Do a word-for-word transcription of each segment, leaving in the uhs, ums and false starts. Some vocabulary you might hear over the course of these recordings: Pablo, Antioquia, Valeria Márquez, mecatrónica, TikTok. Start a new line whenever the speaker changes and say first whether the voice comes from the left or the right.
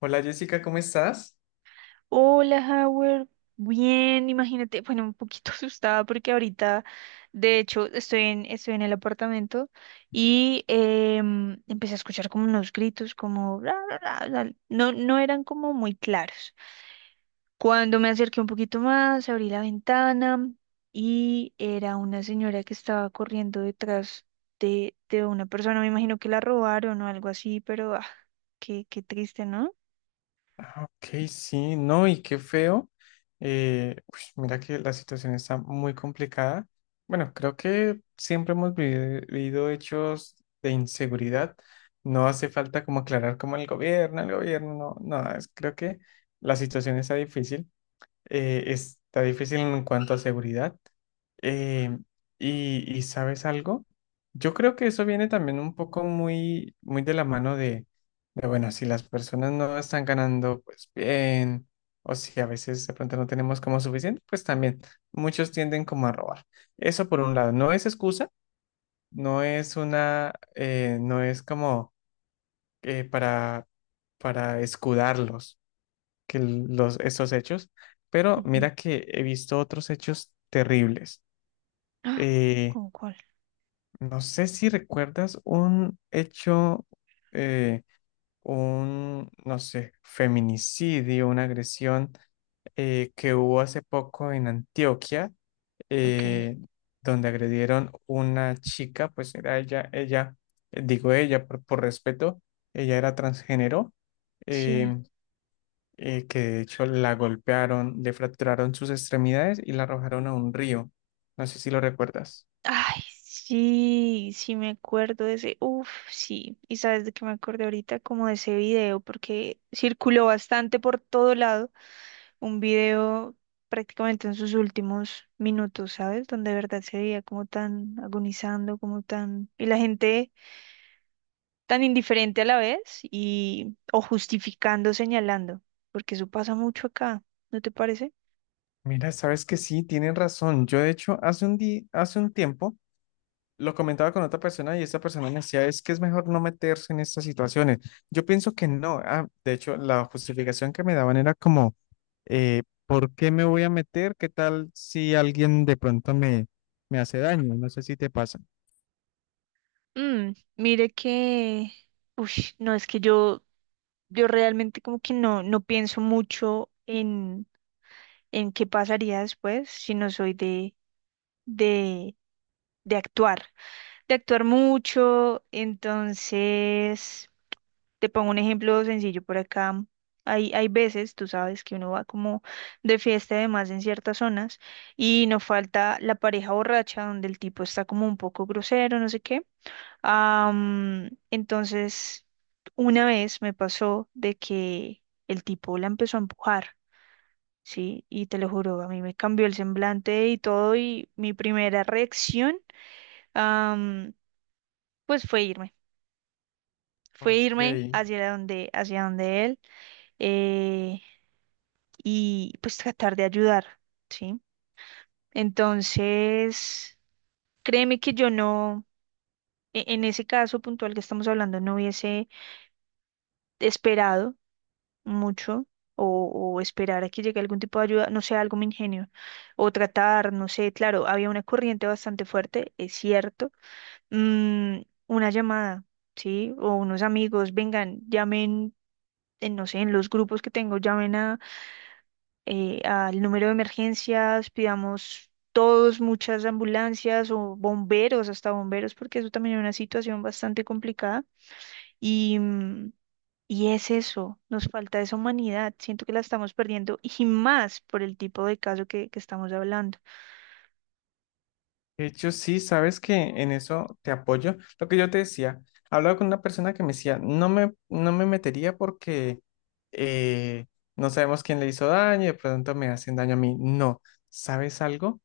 left: Hola Jessica, ¿cómo estás?
right: Hola, Howard. Bien, imagínate, bueno, un poquito asustada porque ahorita, de hecho, estoy en, estoy en el apartamento y em, empecé a escuchar como unos gritos, como "Ra, ra, ra, ra". No, no eran como muy claros. Cuando me acerqué un poquito más, abrí la ventana y era una señora que estaba corriendo detrás de, de una persona. Me imagino que la robaron o algo así, pero ah, qué, qué triste, ¿no?
left: Ah, ok, sí, no, y qué feo. Eh, uy, mira que la situación está muy complicada. Bueno, creo que siempre hemos vivi- vivido hechos de inseguridad. No hace falta como aclarar como el gobierno, el gobierno, no, no, es- creo que la situación está difícil. Eh, está difícil en cuanto a seguridad. Eh, y, y ¿sabes algo? Yo creo que eso viene también un poco muy, muy de la mano de, de, bueno, si las personas no están ganando, pues bien, o si a veces de pronto no tenemos como suficiente, pues también muchos tienden como a robar. Eso por un lado, no es excusa, no es una, eh, no es como eh, para, para escudarlos que los, estos hechos, pero
right: Ujú.
left: mira que he visto otros hechos terribles.
right: Ah,
left: Eh,
right: ¿con cuál?
left: no sé si recuerdas un hecho, eh, un, no sé, feminicidio, una agresión eh, que hubo hace poco en Antioquia,
right: Ok.
left: eh, donde agredieron una chica, pues era ella, ella, eh, digo ella por, por respeto, ella era transgénero.
right: Sí.
left: eh, eh, que de hecho la golpearon, le fracturaron sus extremidades y la arrojaron a un río. No sé si lo recuerdas.
right: Ay, sí, sí me acuerdo de ese. Uf, sí. Y sabes de qué me acordé ahorita, como de ese video, porque circuló bastante por todo lado. Un video prácticamente en sus últimos minutos, ¿sabes? Donde de verdad se veía como tan agonizando, como tan... Y la gente tan indiferente a la vez y... o justificando, señalando, porque eso pasa mucho acá, ¿no te parece?
left: Mira, sabes que sí, tienen razón. Yo de hecho hace un día, hace un tiempo lo comentaba con otra persona y esta persona me decía, es que es mejor no meterse en estas situaciones. Yo pienso que no. Ah, de hecho, la justificación que me daban era como, eh, ¿por qué me voy a meter? ¿Qué tal si alguien de pronto me, me hace daño? No sé si te pasa.
right: Mm, mire que... Uy, no, es que yo yo realmente como que no, no pienso mucho en, en qué pasaría después, sino soy de, de, de actuar, de actuar mucho. Entonces, te pongo un ejemplo sencillo por acá. Hay, hay veces, tú sabes, que uno va como de fiesta y demás en ciertas zonas y no falta la pareja borracha donde el tipo está como un poco grosero, no sé qué. Am, entonces, una vez me pasó de que el tipo la empezó a empujar, ¿sí? Y te lo juro, a mí me cambió el semblante y todo, y mi primera reacción, am, pues fue irme. Fue irme
left: Ok.
right: hacia donde, hacia donde él, eh, y pues tratar de ayudar, ¿sí? Entonces, créeme que yo no, e- en ese caso puntual que estamos hablando, no hubiese esperado mucho, o, o esperar a que llegue algún tipo de ayuda, no sé, algo me ingenio, o tratar, no sé, claro, había una corriente bastante fuerte, es cierto, mm, una llamada, ¿sí? O unos amigos, vengan, llamen. En, no sé, en los grupos que tengo, llamen a, eh, al número de emergencias, pidamos todos muchas ambulancias o bomberos, hasta bomberos, porque eso también es una situación bastante complicada. Y, mm, y es eso, nos falta esa humanidad, siento que la estamos perdiendo y más por el tipo de caso que, que estamos hablando.
left: De hecho, sí, sabes que en eso te apoyo. Lo que yo te decía, hablaba con una persona que me decía, no me, no me metería porque eh, no sabemos quién le hizo daño y de pronto me hacen daño a mí. No, ¿sabes algo?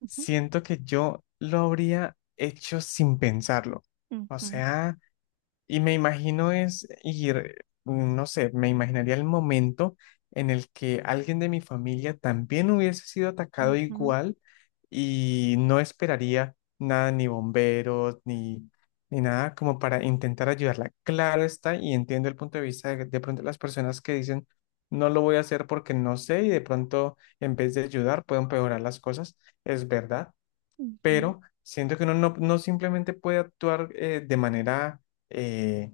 right: Ujú,
left: Siento que yo lo habría hecho sin pensarlo. O
right: ujú,
left: sea... Y me imagino es ir, mm, no sé, me imaginaría el momento en el que alguien de mi familia también hubiese sido atacado
right: ujú,
left: igual y no esperaría nada, ni bomberos, ni, ni nada como para intentar ayudarla. Claro está, y entiendo el punto de vista de, de pronto las personas que dicen, no lo voy a hacer porque no sé y de pronto en vez de ayudar pueden empeorar las cosas. Es verdad,
right: ujú,
left: pero siento que uno no, no simplemente puede actuar eh, de manera... eh,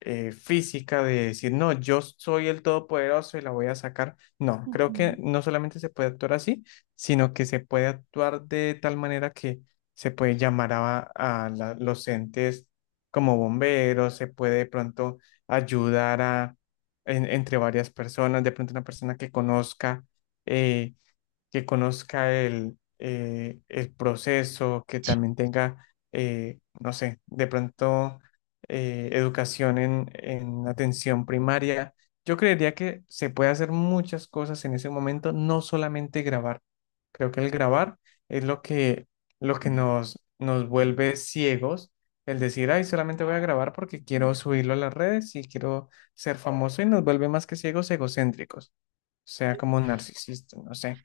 left: eh, física de decir, no, yo soy el todopoderoso y la voy a sacar. No, creo que
right: ujú.
left: no solamente se puede actuar así, sino que se puede actuar de tal manera que se puede llamar a, a la- los entes como bomberos, se puede de pronto ayudar a, en- entre varias personas, de pronto una persona que conozca. eh, que conozca el, eh, el proceso, que también tenga, eh, no sé, de pronto eh, educación en, en atención primaria. Yo creería que se puede hacer muchas cosas en ese momento, no solamente grabar. Creo que el grabar es lo que, lo que nos, nos vuelve ciegos. El decir, ay, solamente voy a grabar porque quiero subirlo a las redes y quiero ser famoso y nos vuelve más que ciegos, egocéntricos sea como narcisista, no sé,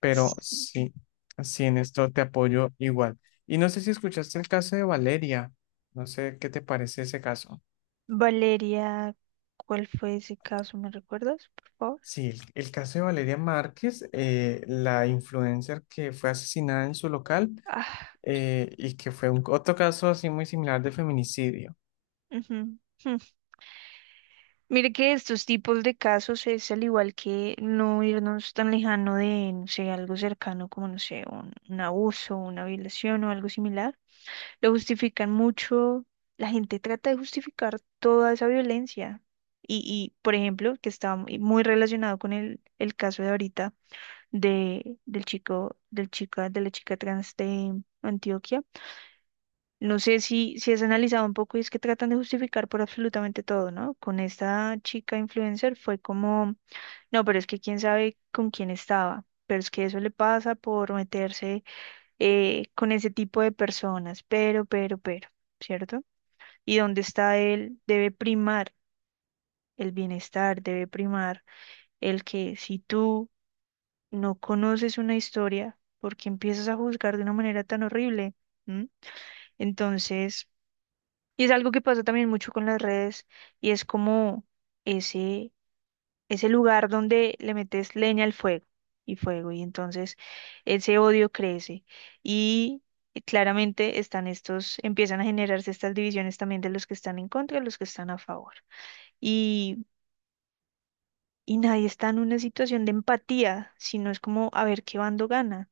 left: pero
right: Sí.
left: sí, sí, en esto te apoyo igual. Y no sé si escuchaste el caso de Valeria, no sé qué te parece ese caso.
right: Valeria, ¿cuál fue ese caso? ¿Me recuerdas, por favor?
left: Sí, el, el caso de Valeria Márquez, eh, la influencer que fue asesinada en su local
right: Ah,
left: eh, y que fue un, otro caso así muy similar de feminicidio.
right: ujú, jum. Mire que estos tipos de casos es al igual que no irnos tan lejano de, no sé, algo cercano como, no sé, un, un abuso, una violación o algo similar. Lo justifican mucho. La gente trata de justificar toda esa violencia. Y, y, por ejemplo, que está muy muy relacionado con el, el caso de ahorita de, del chico, del chica, de la chica trans de Antioquia. No sé si, si has analizado un poco y es que tratan de justificar por absolutamente todo, ¿no? Con esta chica influencer fue como, no, pero es que quién sabe con quién estaba. Pero es que eso le pasa por meterse, eh, con ese tipo de personas, pero, pero, pero, ¿cierto? Y donde está él debe primar el bienestar, debe primar el que, si tú no conoces una historia, ¿porque empiezas a juzgar de una manera tan horrible? ¿Mm? Entonces, y es algo que pasa también mucho con las redes, y es como ese, ese lugar donde le metes leña al fuego y fuego, y entonces ese odio crece y claramente están estos, empiezan a generarse estas divisiones también de los que están en contra y los que están a favor. Y y nadie está en una situación de empatía, sino es como a ver qué bando gana,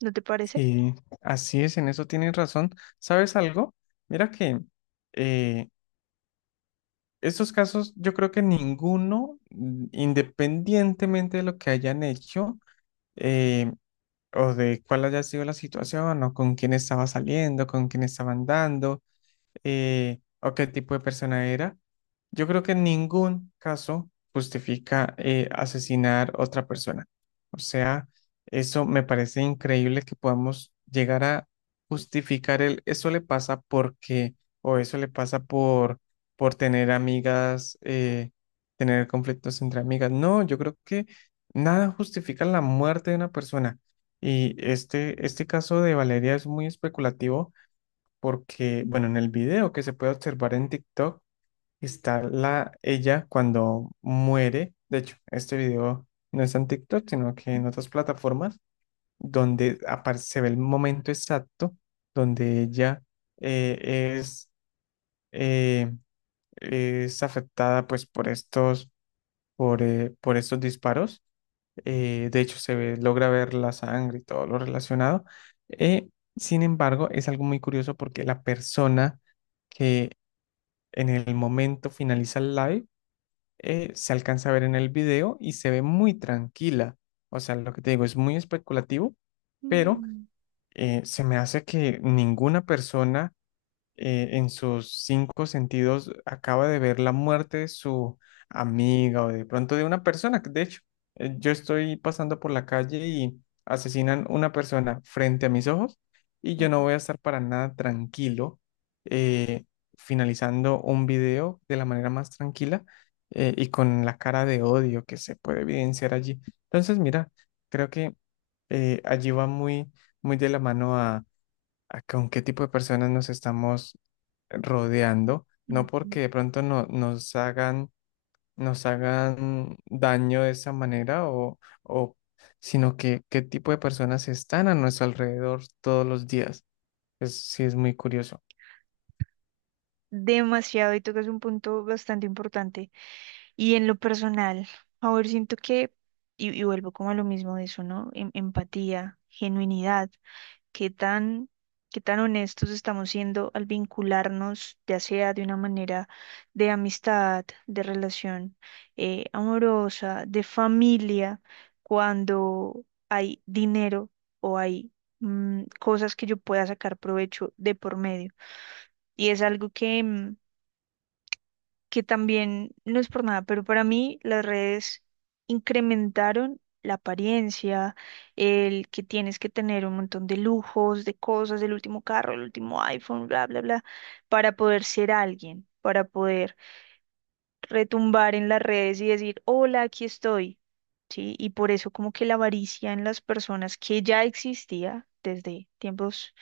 right: ¿no te parece?
left: Sí, así es, en eso tienes razón. ¿Sabes algo? Mira que eh, estos casos, yo creo que ninguno, mm, independientemente de lo que hayan hecho, eh, o de cuál haya sido la situación, o con quién estaba saliendo, con quién estaba andando, eh, o qué tipo de persona era. Yo creo que en ningún caso justifica eh, asesinar otra persona. O sea, eso me parece increíble que podamos llegar a justificar el eso le pasa porque o eso le pasa por por tener amigas, eh, tener conflictos entre amigas. No, yo creo que nada justifica la muerte de una persona. Y este, este caso de Valeria es muy especulativo porque, bueno, en el video que se puede observar en TikTok está la ella cuando muere. De hecho, este video no está en TikTok, sino que en otras plataformas donde apar- se ve el momento exacto donde ella eh, es, eh, es afectada pues por estos, por, eh, por estos disparos. Eh, de hecho, se ve- logra ver la sangre y todo lo relacionado. Eh, Sin embargo, es algo muy curioso porque la persona que en el momento finaliza el live, eh, se alcanza a ver en el video y se ve muy tranquila. O sea, lo que te digo es muy especulativo, pero
right: Mm,
left: eh, se me hace que ninguna persona eh, en sus cinco sentidos acaba de ver la muerte de su amiga o de pronto de una persona. que, De hecho, eh, yo estoy pasando por la calle y asesinan una persona frente a mis ojos y yo
right: ujú,
left: no voy a estar para nada tranquilo eh, finalizando un video de la manera más tranquila eh, y con la cara de odio que se puede evidenciar allí. Entonces, mira, creo que eh, allí va muy, muy de la mano a con qué tipo de personas nos estamos rodeando, no
right: ujú.
left: porque de pronto no, nos hagan, nos hagan daño de esa manera, o, o, sino que qué tipo de personas están a nuestro alrededor todos los días. Es, sí, es muy curioso.
right: Demasiado, y tocas un punto bastante importante. Y en lo personal, a ver, siento que, y, y vuelvo como a lo mismo de eso, ¿no? Em- empatía, genuinidad. Qué tan, qué tan honestos estamos siendo al vincularnos, ya sea de una manera de amistad, de relación, eh, amorosa, de familia, cuando hay dinero o hay, mm, cosas que yo pueda sacar provecho de por medio. Y es algo que... mm, que también no es por nada, pero para mí las redes incrementaron la apariencia, el que tienes que tener un montón de lujos, de cosas, el último carro, el último iPhone, bla, bla, bla, para poder ser alguien, para poder retumbar en las redes y decir, hola, aquí estoy. Sí, y por eso como que la avaricia en las personas que ya existía desde tiempos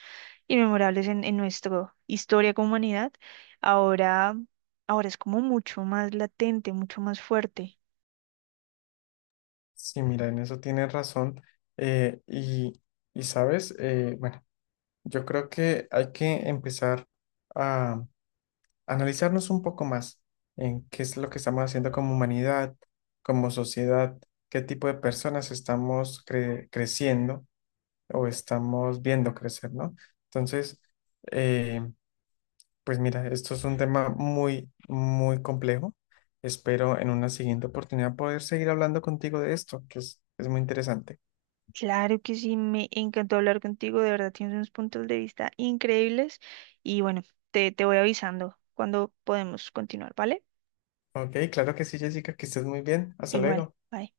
right: y memorables en, en nuestra historia como humanidad, ahora, ahora es como mucho más latente, mucho más fuerte.
left: Sí, mira, en eso tienes razón. Eh, y, y sabes, Eh, bueno, yo creo que hay que empezar a analizarnos un poco más en qué es lo que estamos haciendo como humanidad, como sociedad, qué tipo de personas estamos cre- creciendo o estamos viendo crecer, ¿no? Entonces, eh, pues mira, esto es un tema muy, muy complejo. Espero en una siguiente oportunidad poder seguir hablando contigo de esto, que es, es muy interesante.
right: Claro que sí, me encantó hablar contigo, de verdad tienes unos puntos de vista increíbles y bueno, te, te voy avisando cuando podemos continuar, ¿vale?
left: Ok, claro que sí, Jessica, que estés muy bien. Hasta
right: Igual,
left: luego.
right: bye.